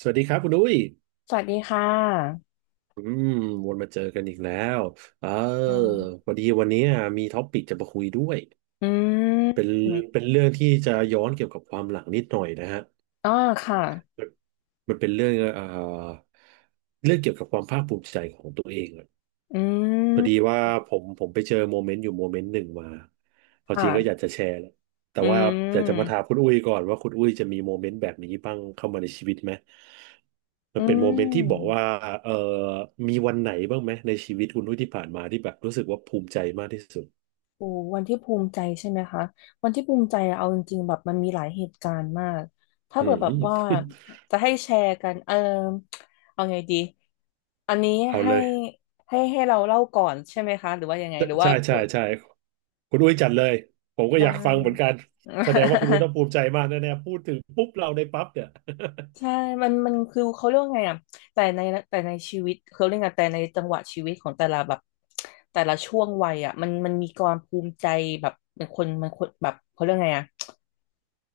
สวัสดีครับคุณดุ้ยสวัสดีค่ะอืมวนมาเจอกันอีกแล้วเอออ่พาอดีวันนี้มีท็อปปิกจะมาคุยด้วยอืเป็นมเป็นเรื่องที่จะย้อนเกี่ยวกับความหลังนิดหน่อยนะฮะอ๋อค่ะมันเป็นเรื่องเรื่องเกี่ยวกับความภาคภูมิใจของตัวเอง อืพอดีมว่าผมไปเจอโมเมนต์อยู่โมเมนต์หนึ่งมาเอาจริงก็อยากค่ะจะแชร์แหละแต่อืว่าอยากจะมาถามมคุณอุ้ยก่อนว่าคุณอุ้ยจะมีโมเมนต์แบบนี้บ้างเข้ามาในชีวิตไหมมัอืนเป็นโมเมนต์ที่บอกมว่าเออมีวันไหนบ้างไหมในชีวิตคุณอุ้ยที่ผ่านมาที่แบบรู้สึกว่าภูมิใจมากที่สุดโอ้วันที่ภูมิใจใช่ไหมคะวันที่ภูมิใจอะเอาจริงๆแบบมันมีหลายเหตุการณ์มาก ถ้าอืเกิดแบบว่าม จะให้แชร์กัน เออเอาไงดี อันนี้ เอาให้เลยให้เราเล่าก่อนใช่ไหมคะ หรือว่ายังไงหรือว่าใช่ใช่ใช่คุณอุ้ยจัดเลยผมก็อได้ ยากฟังเหมือนกันแสดงว่าคุณอุ้ยต้ องภูมิใจมากแน่ๆพูดถึงปุ๊บเราในปั๊บเนี่ย ใช่มันคือเขาเรียกว่าไงอ่ะแต่ในแต่ในชีวิตเขาเรียกไง แต่ในจังหวะชีวิตของแต่ละแบบแต่ละช่วงวัยอ่ะมันมีความภูมิใจแบบเป็นคนมันคนแบบเขาเรียกไงอ่ะ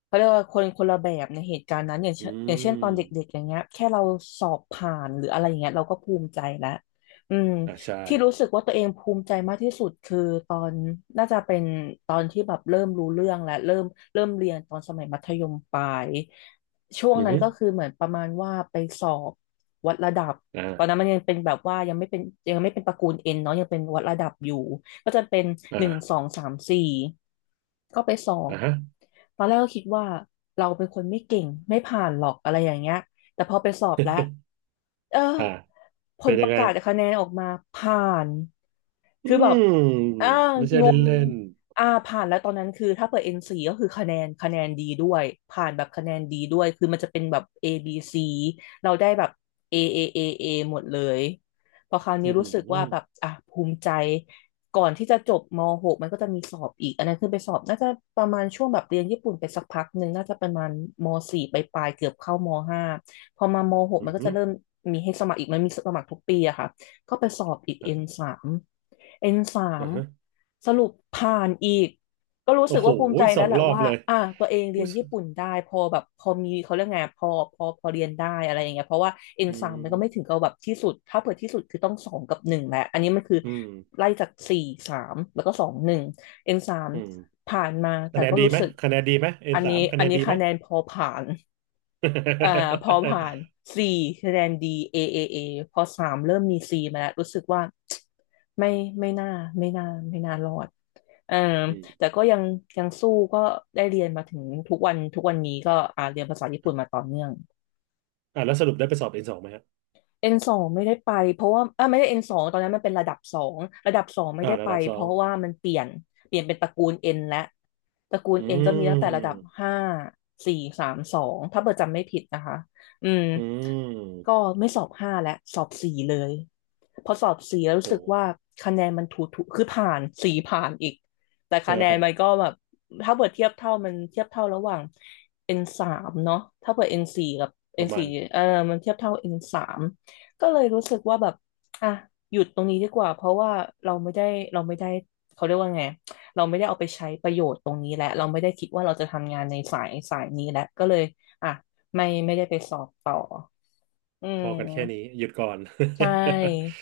เขาเรียกว่าคนคนละแบบในเหตุการณ์นั้นอย่างเช่อืนอย่างเช่นตอมนเด็กๆอย่างเงี้ยแค่เราสอบผ่านหรืออะไรอย่างเงี้ยเราก็ภูมิใจแล้วอืมอ่าใช่ที่รู้สึกว่าตัวเองภูมิใจมากที่สุดคือตอนน่าจะเป็นตอนที่แบบเริ่มรู้เรื่องและเริ่มเรียนตอนสมัยมัธยมปลายช่วงอือนั้นฮึก็คือเหมือนประมาณว่าไปสอบวัดระดับตอนนั้นมัอ่า นยังเป็นแบบว่ายังไม่เป็นตระกูลเอ็นเนาะยังเป็นวัดระดับอยู่ ก็จะเป็นหนึ่งสอ่าองสามสี่ก็ไปสอบอ่าฮะตอนแรกก็คิดว่าเราเป็นคนไม่เก่งไม่ผ่านหรอกอะไรอย่างเงี้ยแต่พอไปสอบแล้วเอออ่าผเป็ลนปยังระไง กาศคะแนนออกมาผ่าน อืคือแบมบอ่าไม่ใช่งเล่นงเล่นผ่านแล้วตอนนั้นคือถ้าเปิด N4 ก็คือคะแนนดีด้วย ผ่านแบบคะแนนดีด้วย คือมันจะเป็นแบบ A B C เราได้แบบ A A A A หมดเลย พอคราวนี้อือรู้หือสึกอว่าแบบ อ่ะ ภูมิใจก่อนที่จะจบม .6 มันก็จะมีสอบอีก อันนั้นคือไปสอบน่าจะประมาณช่วงแบบเรียนญี่ปุ่นไปสักพักหนึ่งน่าจะประมาณม .4 ปลายๆเกือบเข้ามห้าพอมามหกืมัอนก็หืจะอเริ่มมีให้สมัครอีกมันมีสมัครทุกปีอะค่ะ ก็ไปสอบอีก N อ่าสาม N สามอ่าฮะสรุปผ่านอีกก็รู้สึโอ้กโหว่าภูมิใจสแล้อวงแหละรอบว่าเลยอ่ะตัวเองเรีอุ๊ยนยญี่ปุ่นได้พอแบบพอมีเขาเรียกไงพอเรียนได้อะไรอย่างเงี้ยเพราะว่า N อืสามมันก็ไม่ถึงมกับแบบที่สุดถ้าเผื่อที่สุดคือต้องสองกับหนึ่งแหละอันนี้มันคืออืมไล่จากสี่สามแล้วก็สองหนึ่ง N สามอืมผ่านมาแต่คะแนนก็ดีรู้ไหมสึกคะแนนดีไหม เอ็อันนสานี้มคะอัแนนนนี้ดีไหม คะแนนพอผ่าน อ่าพอผ่าน C คะแนน D A A A พอสามเริ่มมี C มาแล้วรู้สึกว่า ไม่ไม่น่าไม่น่าไม่น่ารอดเอออืมแต่ก็ยังยังสู้ก็ได้เรียนมาถึงทุกวันนี้ก็เรียนภาษาญี่ปุ่นมาต่อเนื่อง อ่าแล้วสรุปได้ไปสอบN2ไหมฮะ N สองไม่ได้ไปเพราะว่าไม่ได้ N สองตอนนั้นมันเป็นระดับสองระดับสองไม่อ่าได้ระไปดับสเพองราะว่ามันเปลี่ยนเปลี่ยนเป็นตระกูล N และตระกูล อื N ก็มีตั้งแต่ระดับมห้าสี่สามสองถ้าเบอร์จำไม่ผิดนะคะอืมอืก็มไม่สอบห้าแล้วสอบสี่เลยพอสอบสี่แล้วรู้สึกโหว่าคะแนนมันถูถูคือผ่านสี่ผ่านอีกแต่เอคะแนอนมันก็แบบถ้าเปิดเทียบเท่ามันเทียบเท่าระหว่างเอ็นสามเนาะถ้าเปิดเอ็นสี่กับปเอ็นระมาสี่ณเออมันเทียบเท่าเอ็นสาม ก็เลยรู้สึกว่าแบบอ่ะหยุดตรงนี้ดีกว่า เพราะว่าเราไม่ได้เราไม่ได้ เขาเรียกว่าไง เราไม่ได้เอาไปใช้ประโยชน์ตรงนี้และเราไม่ได้คิดว่าเราจะทำงานในสายนี้แล้ว ก็เลยอ่ะไม่ได้ไปสอบต่ออืพอกันแค่นี้มหยุดก่อน ใช ่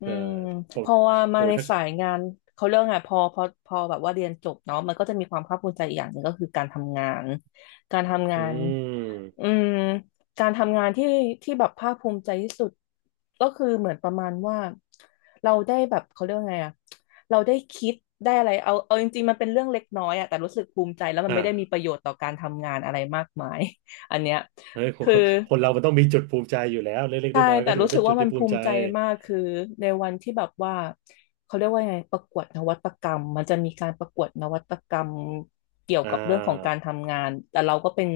อืเออมผเพมอว่ามาโอ้ยในถ้า สายงานเขาเรื่องไงพอแบบว่าเรียนจบเนาะมันก็จะมีความภาคภูมิใจอีกอย่างหนึ่งก็คือการทำงานการทำงาอืนอืมมการทำงานที่ที่แบบภาคภูมิใจที่สุดก็คือเหมือนประมาณว่าเราได้แบบเขาเรียกว่าไงอะเราได้คิดได้อะไรเอาจริงๆมันเป็นเรื่องเล็กน้อยอะแต่รู้สึกภูมิใจแล้วมันไม่ได้มีปอ่าระโยชน์ต่อการทำงานอะไรมากมายอันเนี้ยเฮ้ย คนคือ คนเรามันต้องมีจุดภูมิใจอยู่แล้วเล็กๆใช่น้อยๆแต่ก็ถือรู้ว่าสึเป็กนจุว่าดมัที่นภูภูมิใจมิใจมากคือในวันที่แบบว่าเขาเรียกว่าไงประกวดนวัตกรรมมันจะมีการประกวดนวัตกรรมเกี่ยวอ่กับเรื่องของการาทำงานแต่เราก็เป็น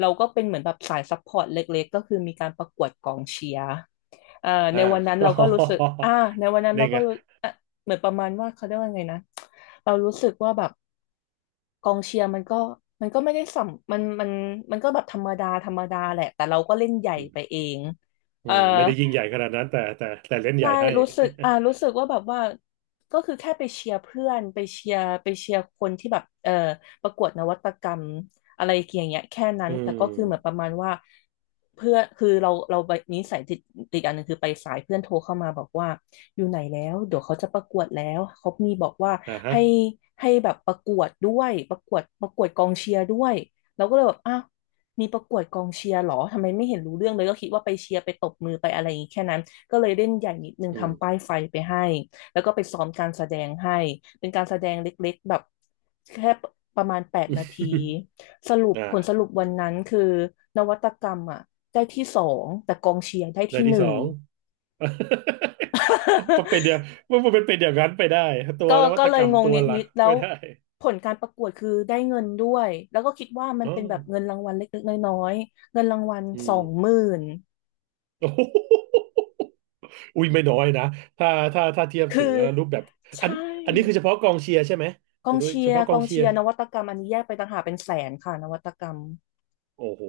เราก็เป็นเหมือนแบบสายซัพพอร์ตเล็กๆก็คือมีการประกวดกองเชียร์เอ่ออ่า ในวันนั้น ก็เราก็รู้สึกในวันนั้นเรานี่ก็ไงรู้อ่ะเหมือนประมาณว่าเขาเรียกว่าไงนะเรารู้สึกว่าแบบกองเชียร์มันก็ไม่ได้สัมมันมันก็แบบธรรมดาธรรมดาแหละแต่เราก็เล่นใหญ่อืไปมเองอืเออ มไม่ได้ยิ่งใหญ่ขนาดนั้นแต่เล่นใหใช่ญ่ให้ รู้สึกรู้สึกว่าแบบว่าก็คือแค่ไปเชียร์เพื่อนไปเชียร์คนที่แบบเออประกวดนวัตกรรมอะไรอย่างเงี้ยแค่นั้ นอืแต่ก็คือเหมือนปมระมาณว่าเพื่อคือเราไปนิสัยติดอันหนึ่งคือไปสายเพื่อนโทรเข้ามาบอกว่าอยู่ไหนแล้วเดี๋ยวเขาจะประกวดแล้วเขามีบอกว่าอ่าฮะให้ให้แบบประกวดด้วยประกวดกองเชียร์ด้วยเราก็เลยแบบอ้าวมีประกวดกองเชียร์เหรอทำไมไม่เห็นรู้เรื่องเลยก็คิดว่าไปเชียร์ไปตบมือไปอะไรอย่างงี้แค่นั้น ก็เลยเล่นใหญ่นิดนึงอืทำป้ามยไฟไปให้แล้วก็ไปซ้อมการแสดงให้เป็นการแสดงเล็กๆแบบแค่ประมาณ8 นาทีสรุปอ่าผลสรุปวันนั้นคือนวัตกรรมอ่ะได้ที่สองแต่กองเชียร์ได้เด้นที่หที่สนึ่อง ง มันเป็นเดียวมันเป็นเดียวกันไปได้ตั วก็นวัก็ตเลกรยรมงงตัวนหลัิกดๆแล้ไม่วได้ผลการประกวดคือได้เงินด้วยแล้วก็คิดว่ามันอ๋อเป็นแบบเงินรางวัลเล็กๆน้อยๆเงินรางวัลอืสอม ง หมื่นโอ้โห อุ้ยไม่น้อยนะถ้าถ้าเทียบคือถึงรูปแบบอัใช่ นอันนี้คือเฉพาะกองเชียร์ใช่ไหมกคุอณงด้วยเชีเฉยร์พาะกกอองงเชียเชีร์ยร์นวัตกรรมอันนี้แยกไปต่างหากเป็นแสนค่ะนวัตกรรมโอ้โห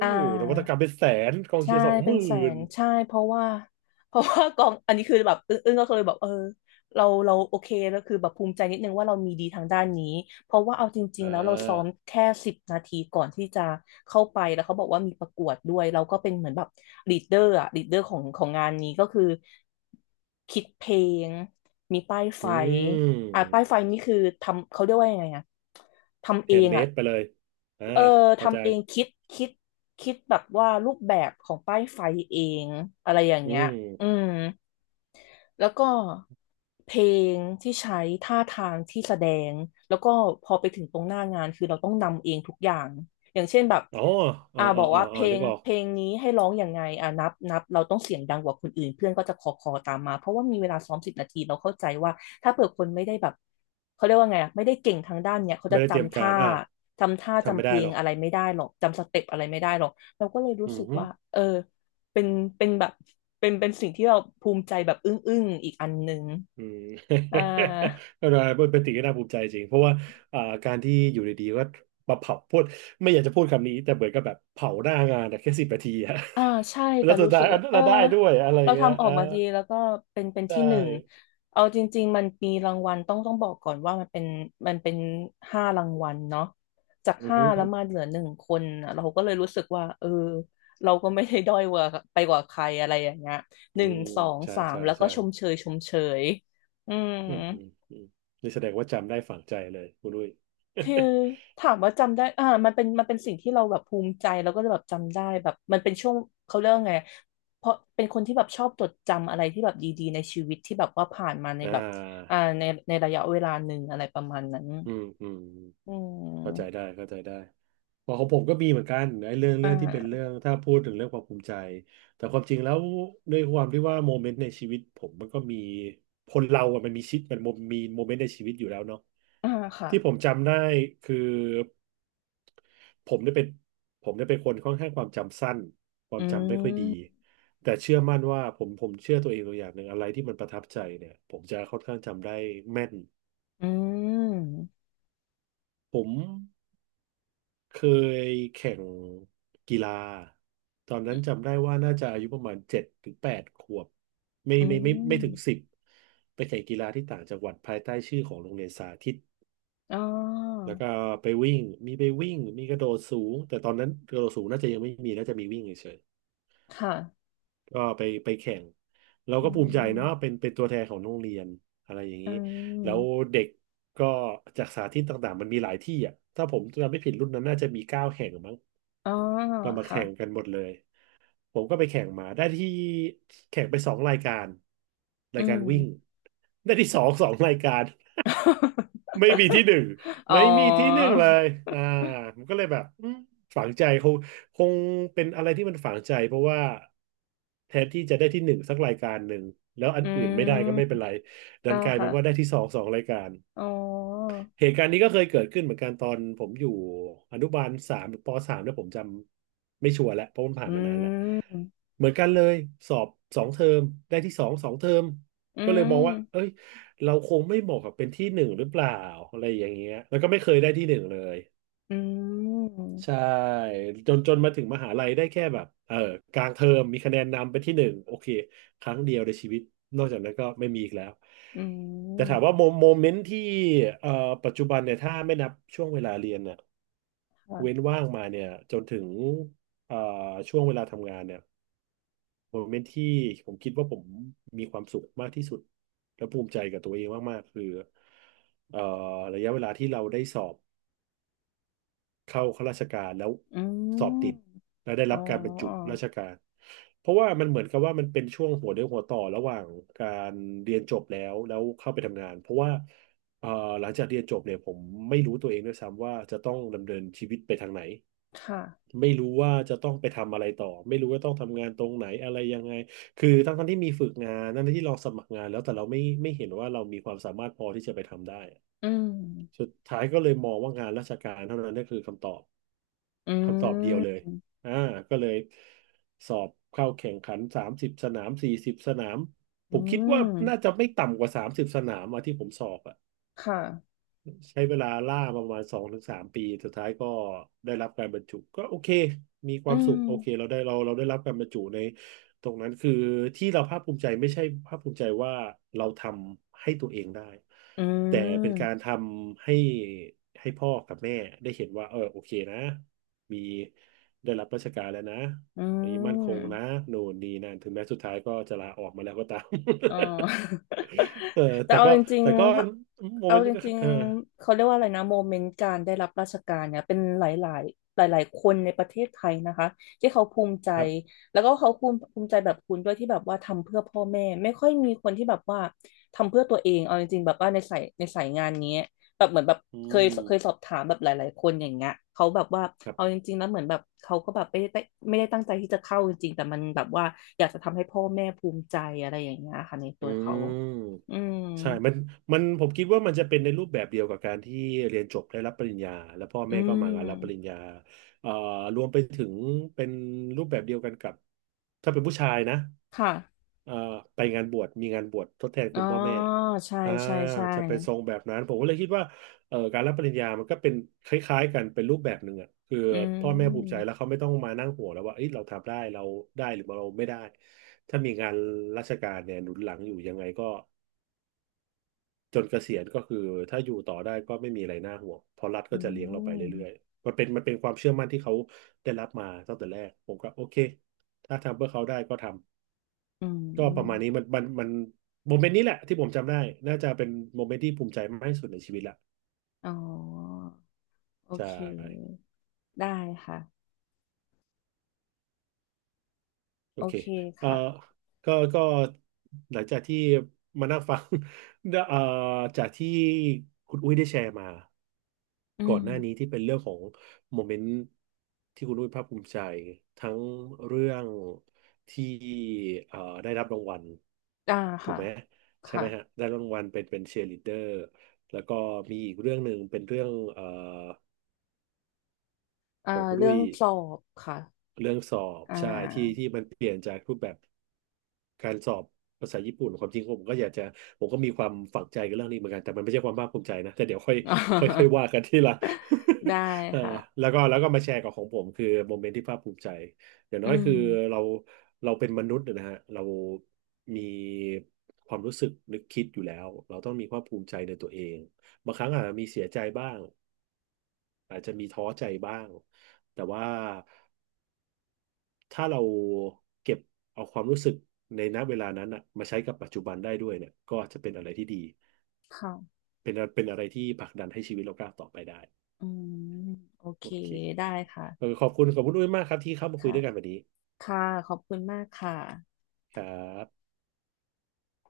อ่า นวัตกรรมเป็นแสนกองใช่เชียร์สองหเป็นมื่แสนนใช่เพราะว่า เพราะว่ากองอันนี้คือแบบอึ้งๆก็เลยแบบเออเราโอเคแล้วคือแบบภูมิใจนิดนึงว่าเรามีดีทางด้านนี้เพราะว่าเอาจริงอ่ๆแล้วเราซ้อมาแค่สิบนาทีก่อนที่จะเข้าไปแล้วเขาบอกว่ามีประกวดด้วยเราก็เป็นเหมือนแบบลีดเดอร์อะลีดเดอร์ของงานนี้ก็คือคิดเพลงมีป้ายไฟอือ่ะป้ายไฟมนี่คือทำเขาเรียกว่ายังไงอะทำแฮเอนด์งเมอะ ดไปเลยอ่าเออเข้าใจทำเองคิดคิดแบบว่ารูปแบบของป้ายไฟเองอะไรอย่างอืเงี้ยมอืม แล้วก็เพลงที่ใช้ท่าทางที่แสดงแล้วก็พอไปถึงตรงหน้างานคือเราต้องนำเองทุกอย่างอย่างเช่นแบบอ๋ออ่าอ่าบอ่าอกอ่าว่าเพอ่าลนึงกออกเพลงนี้ให้ร้องอย่างไงอ่านับเราต้องเสียงดังกว่าคนอื่นเพื่อนก็จะคอตามมาเพราะว่ามีเวลาซ้อมสิบนาทีเราเข้าใจว่าถ้าเผื่อคนไม่ได้แบบเขาเรียกว่าไงอ่ะไม่ได้เก่งทางด้านเนี้ยเขาไม่จะได้เตรียมจำกาท่ารอ่าจำท่าทำจำไม่เพได้ลหรงอกอะไรไม่ได้หรอกจำสเต็ปอะไรไม่ได้หรอกเราก็เลยรู้อืสึกว่าม เออ เป็นเป็นแบบเป็นสิ่งที่เราภูมิใจแบบอึ้งอึ้งอีกอันหนึ่งอืม อ่า ก็เป็นสิ่งที่น่าภูมิใจจริง เพราะว่าอ่าการที่อยู่ดีๆก็มาเผาพูดไม่อยากจะพูดคำนี้ แต่เหมือนกับแบบเผาหน้างานอะแค่10 นาทีอะ อ่าใช่ แล้แต่วสุดรู้ท้าสึยกอัว่านนั้นเออเราได้ด้วยอะไรเราเงี้ยทำออกอ่ามาดีแล้วก็เป็นได้ที่หนึ่งเอาจริงๆมันมีรางวัลต้องบอกก่อนว่ามันเป็นห้ารางวัลเนาะจากอือห้าหือแล้วมาเหลือหนึ่งคนน่ะเราก็เลยรู้สึกว่าเออเราก็ไม่ได้ด้อยกว่าไปกว่าใครอะไรอย่างเงี้ยหอืนึ่งมสองใช่สามใช่แล้วก็ใช่ชมเชยอืม อืมอืมอืมนี่แสดงว่าจำได้ฝังใจเลยคุณลุย คือถามว่าจำได้อ่า มันเป็นสิ่งที่เราแบบภูมิใจแล้วก็แบบจำได้แบบมันเป็นช่วงเขาเรียกว่าไงเพราะเป็นคนที่แบบชอบจดจำอะไรที่แบบดีๆในชีวิตที่แบบว่าผ่านมาใน อ่าแบบอ่าในในระยะเวลาหนึ่งอะไรประมาณนั้นอืมอืม อืเข้าใจมได้เข้าใจได้เพอของผมก็มีเหมือนกันไอ้เรื่องอ่เรื่องที่เป็นาเรื่องถ้าพูดถึงเรื่องความภูมิใจแต่ความจริงแล้วด้วยความที่ว่าโมเมนต์ในชีวิตผมมันก็มีคนเราอะมันมีชิดมันมีโมเมนต์ในชีวิตอยู่แล้วเนาะอ่าค่ะ ที่ผมจำได้คือผมเนี่ยเป็นผมเนี่ยเป็นคนค่อนข้างความจำสั้นควาอืมจำไม่ค่อยดีมแต่เชื่อมั่นว่าผมเชื่อตัวเองตัวอย่างหนึ่งอะไรที่มันประทับใจเนี่ยผมจะค่อนข้างจำได้แม่นอืมผม เคยแข่งกีฬาตอนนั้นจำได้ว่าน่าจะอายุประมาณ7 ถึง 8 ขวบไม่อืไม่ไม่ไม่ถึงสิมบไปแข่งกีฬาที่ต่างจังหวัดภายใต้ชื่อของโรงเรียนสาธิตอ๋อแล้วก็ไปวิ่งมีไปวิ่งมีกระโดดสูงแต่ตอนนั้นกระโดดสูงน่าจะยังไม่มีน่าจะมีวิ่งเฉยค่ะๆก็ไปแข่งเราอืก็ภูมิใจเนาะเป็มนเป็นตัวแทนของโรงเรียนอะไรอย่างอืนี้แล้วมเด็กก็จากสาธิตต่างๆมันมีหลายที่อ่ะถ้าผมจำไม่ผิดรุ่นนั้นน่าจะมี9 แห่งมั้ง อ๋อก็มาค่ะแข่งกันหมดเลย ผมก็ไปแข่งมาได้ที่แข่งไปสองรายการราอืยกาม รวิ่งได้ที่สองสองรายการ ไม่มีที่หนึ่งอ๋อไม่มีที่หนึ่งเลยอ่าผมก็เลยแบบอืมฝังใจคงเป็นอะไรที่มันฝังใจเพราะว่าแทนที่จะได้ที่หนึ่งสักรายการหนึ่งแล้วอัอืนอื่นไม่ได้ก็ไม่เป็มนไรดัอ่านกลายเป็ค่ะนว่าได้ที่สองสองรายการ อ๋อเหตุการณ์นี้ก็เคยเกิดขึ้นเหมือนกันตอนผมอยู่อนุบาลสามหรือปสามแล้วผมจำไม่ชัวร์แล้วเพราะมันผ่าอืนมานานแล้วมเหมือนกันเลยสอบสองเทอมได้ที่สองสองเทอมอืก็เลยมมองว่าเอ้ยเราคงไม่เหมาะกับเป็นที่หนึ่งหรือเปล่าอะไรอย่างเงี้ยแล้วก็ไม่เคยได้ที่หนึ่งเลย อืมใช่จนมาถึงมหาลัยได้แค่แบบกลางเทอมมีคะแนนนำเป็นที่หนึ่งโอเคครั้งเดียวในชีวิตนอกจากนั้นก็ไม่มีอีกแล้วอืแต่ถามว่าโมมโมเมนต์ที่เอ่อปัจจุบันเนี่ยถ้าไม่นับช่วงเวลาเรียนเนี่ยเว้นค่ะว่างมาเนี่ยจนถึงเอ่อช่วงเวลาทำงานเนี่ยโมเมนต์ที่ผมคิดว่าผมมีความสุขมากที่สุดและภูมิใจกับตัวเองมากๆคือเอ่อระยะเวลาที่เราได้สอบ เข้าข้าราชการแล้วอืสอบมติดแล้วได้อ๋อรับการบรรจุราชการเพราะว่ามันเหมือนกับว่ามันเป็นช่วงหัวเรี่ยวหัวต่อระหว่างการเรียนจบแล้วเข้าไปทำงานเพราะว่าเอ่อหลังจากเรียนจบเนี่ยผมไม่รู้ตัวเองด้วยซ้ำว่าจะต้องดำเนินชีวิตไปทางไหนค่ะไม่รู้ว่าจะต้องไปทำอะไรต่อไม่รู้ว่าต้องทำงานตรงไหนอะไรยังไงคือทั้งที่มีฝึกงานทั้งที่เราสมัครงานแล้วแต่เราไม่เห็นว่าเรามีความสามารถพอที่จะไปทำได้อืมสุดท้ายก็เลยมองว่างานราชการเท่านั้นนั่นคือคำตอบ อืคำตอบเดียวเลมย อ่าก็เลยสอบเข้าแข่งขันสามสิบสนาม40สนาม ผอืมคิดว่าน่ามจะไม่ต่ำกว่าสามสิบสนามอะที่ผมสอบอะ ค่ะใช้เวลาล่ามาประมาณ2 ถึง 3 ปีสุดท้ายก็ได้รับการบรรจุก็โอเคมีคอืวามสุมขโอเคเราได้เราได้รับการบรรจุในตรงนั้นคือที่เราภาคภูมิใจไม่ใช่ภาคภูมิใจว่าเราทำให้ตัวเองได้อืแต่เป็นกามรทำให้ให้พ่อกับแม่ได้เห็นว่าเออโอเคนะมีได้รับราชการแล้วนะอือันนี้มั่นคงนะม โน่นนี่นั่นถึงแม้สุดท้ายก็จะลาออกมาแล้วก็ตาม อ๋อ เออ แต่แต่เอาก็จริงแต่ก็ๆถ้าโมเอาเมนต์จริงเออ ๆเขาเรียกว่าอะไรนะโมเมนต์การได้รับราชการเนี่ยเป็นหลายๆหลายๆคนในประเทศไทยนะคะที่เขาภูมิใจครับแล้วก็เขาภูมิใจแบบคุณด้วยที่แบบว่าทำเพื่อพ่อแม่ไม่ค่อยมีคนที่แบบว่าทำเพื่อตัวเองเอาจริงๆแบบว่าในสายงานนี้ แบบเหมือนแบบอืเคยสอมบถามแบบหลายๆคนอย่างเงี้ยเขาแบบว่าครับเอาจริงๆแล้วเหมือนแบบเขาก็แบบไม่ได้ตั้งใจที่จะเข้าจริงๆแต่มันแบบว่าอยากจะทำให้พ่อแม่ภูมิใจอะไรอย่างเงี้ยค่ะในตัอืวเขา ม อืมใช่มันผมคิดว่ามันจะเป็นในรูปแบบเดียวกับการที่เรียนจบได้รับปริญญาแล้วพ่ออืแม่ก็มมางานรับปริญญาเอ่อรวมไปถึงเป็นรูปแบบเดียวกันกับถ้าเป็นผู้ชายนะค่ะเอ่อไปงานบวชมีงานบวชทดแทนอ๋คุอณพ่อแม่ใช่อ่าใช่ใช่จะเป็นทรงแบบนั้นผมก็เลยคิดว่าการรับปริญญามันก็เป็นคล้ายๆกันเป็นรูปแบบหนึ่งอ่ะคืออืพ่อแม่ภูมิใจมแล้วเขาไม่ต้องมานั่งห่วงแล้วว่าเอ้ยเราทำได้เราได้หรือเราไม่ได้ถ้ามีงานราชการเนี่ยหนุนหลังอยู่ยังไงก็ จนเกษียณก็คือถ้าอยู่ต่อได้ก็ไม่มีอะไรน่าห่วงเพราะรัฐอืก็จะเลี้ยงเราไปเรื่มอยๆมันเป็นความเชื่อมั่นที่เขาได้รับมาตั้งแต่แรกผมก็โอเคถ้าทำเพื่อเขาได้ก็ทำอืก็ประมาณมนี้มันโมเมนต์นี้แหละที่ผมจำได้น่าจะเป็นโมเมนต์ที่ภูมิใจมากที่สุดในชีวิตละอ๋อโอใช่ เค ได้ค่ะ โอโอเคเคเอ่อค่ะ ก็หลังจากที่มานั่งฟัง เอ่อจากที่คุณอุ้ยได้แชร์มาอืก่อมนหน้านี้ที่เป็นเรื่องของโมเมนต์ที่คุณอุ้ยภาคภูมิใจทั้งเรื่องที่เอ่อได้รับรางวัลได้ถูค่ะกไหมใช่ค่ะไหมฮะได้รางวัลเป็นเชียร์ลีดเดอร์แล้วก็มีอีกเรื่องหนึ่งเป็นเรื่องอ่าของคุณเรื่ออุ้งยสอบค่ะ เรื่องสอบอ่า ใช่ที่มันเปลี่ยนจากรูปแบบ การสอบภาษาญี่ปุ่นความจริงผมก็อยากจะผมก็มีความฝังใจกับเรื่องนี้เหมือนกันแต่มันไม่ใช่ความภาคภูมิใจนะแต่เดี๋ยวค่อย ค่อยค่อย ว่ากันทีหละ ได้ เออค่ะแล้วก็มาแชร์กับของผมคือโมเมนต์ที่ภาคภูมิใจอย่างอืน้อยคือเรามเป็นมนุษย์นะฮะเรามีความรู้สึกนึกคิดอยู่แล้วเราต้องมีความภูมิใจในตัวเองบางครั้งอาจจะมีเสียใจบ้างอาจจะมีท้อใจบ้างแต่ว่า ถ้าเราเก็บเอาความรู้สึกในณเวลานั้นอะมาใช้กับปัจจุบันได้ด้วยเนี่ยก็จะเป็นอะไรที่ดีค่ะเป็นอะไรที่ผลักดันให้ชีวิตเราก้าวต่อไปได้อืมโอเคโอเคได้ค่ะเออขอบคุณด้วยมากครับที่เข้ามาคุยค่ะด้วยกันวันนี้ค่ะขอบคุณมากค่ะครับ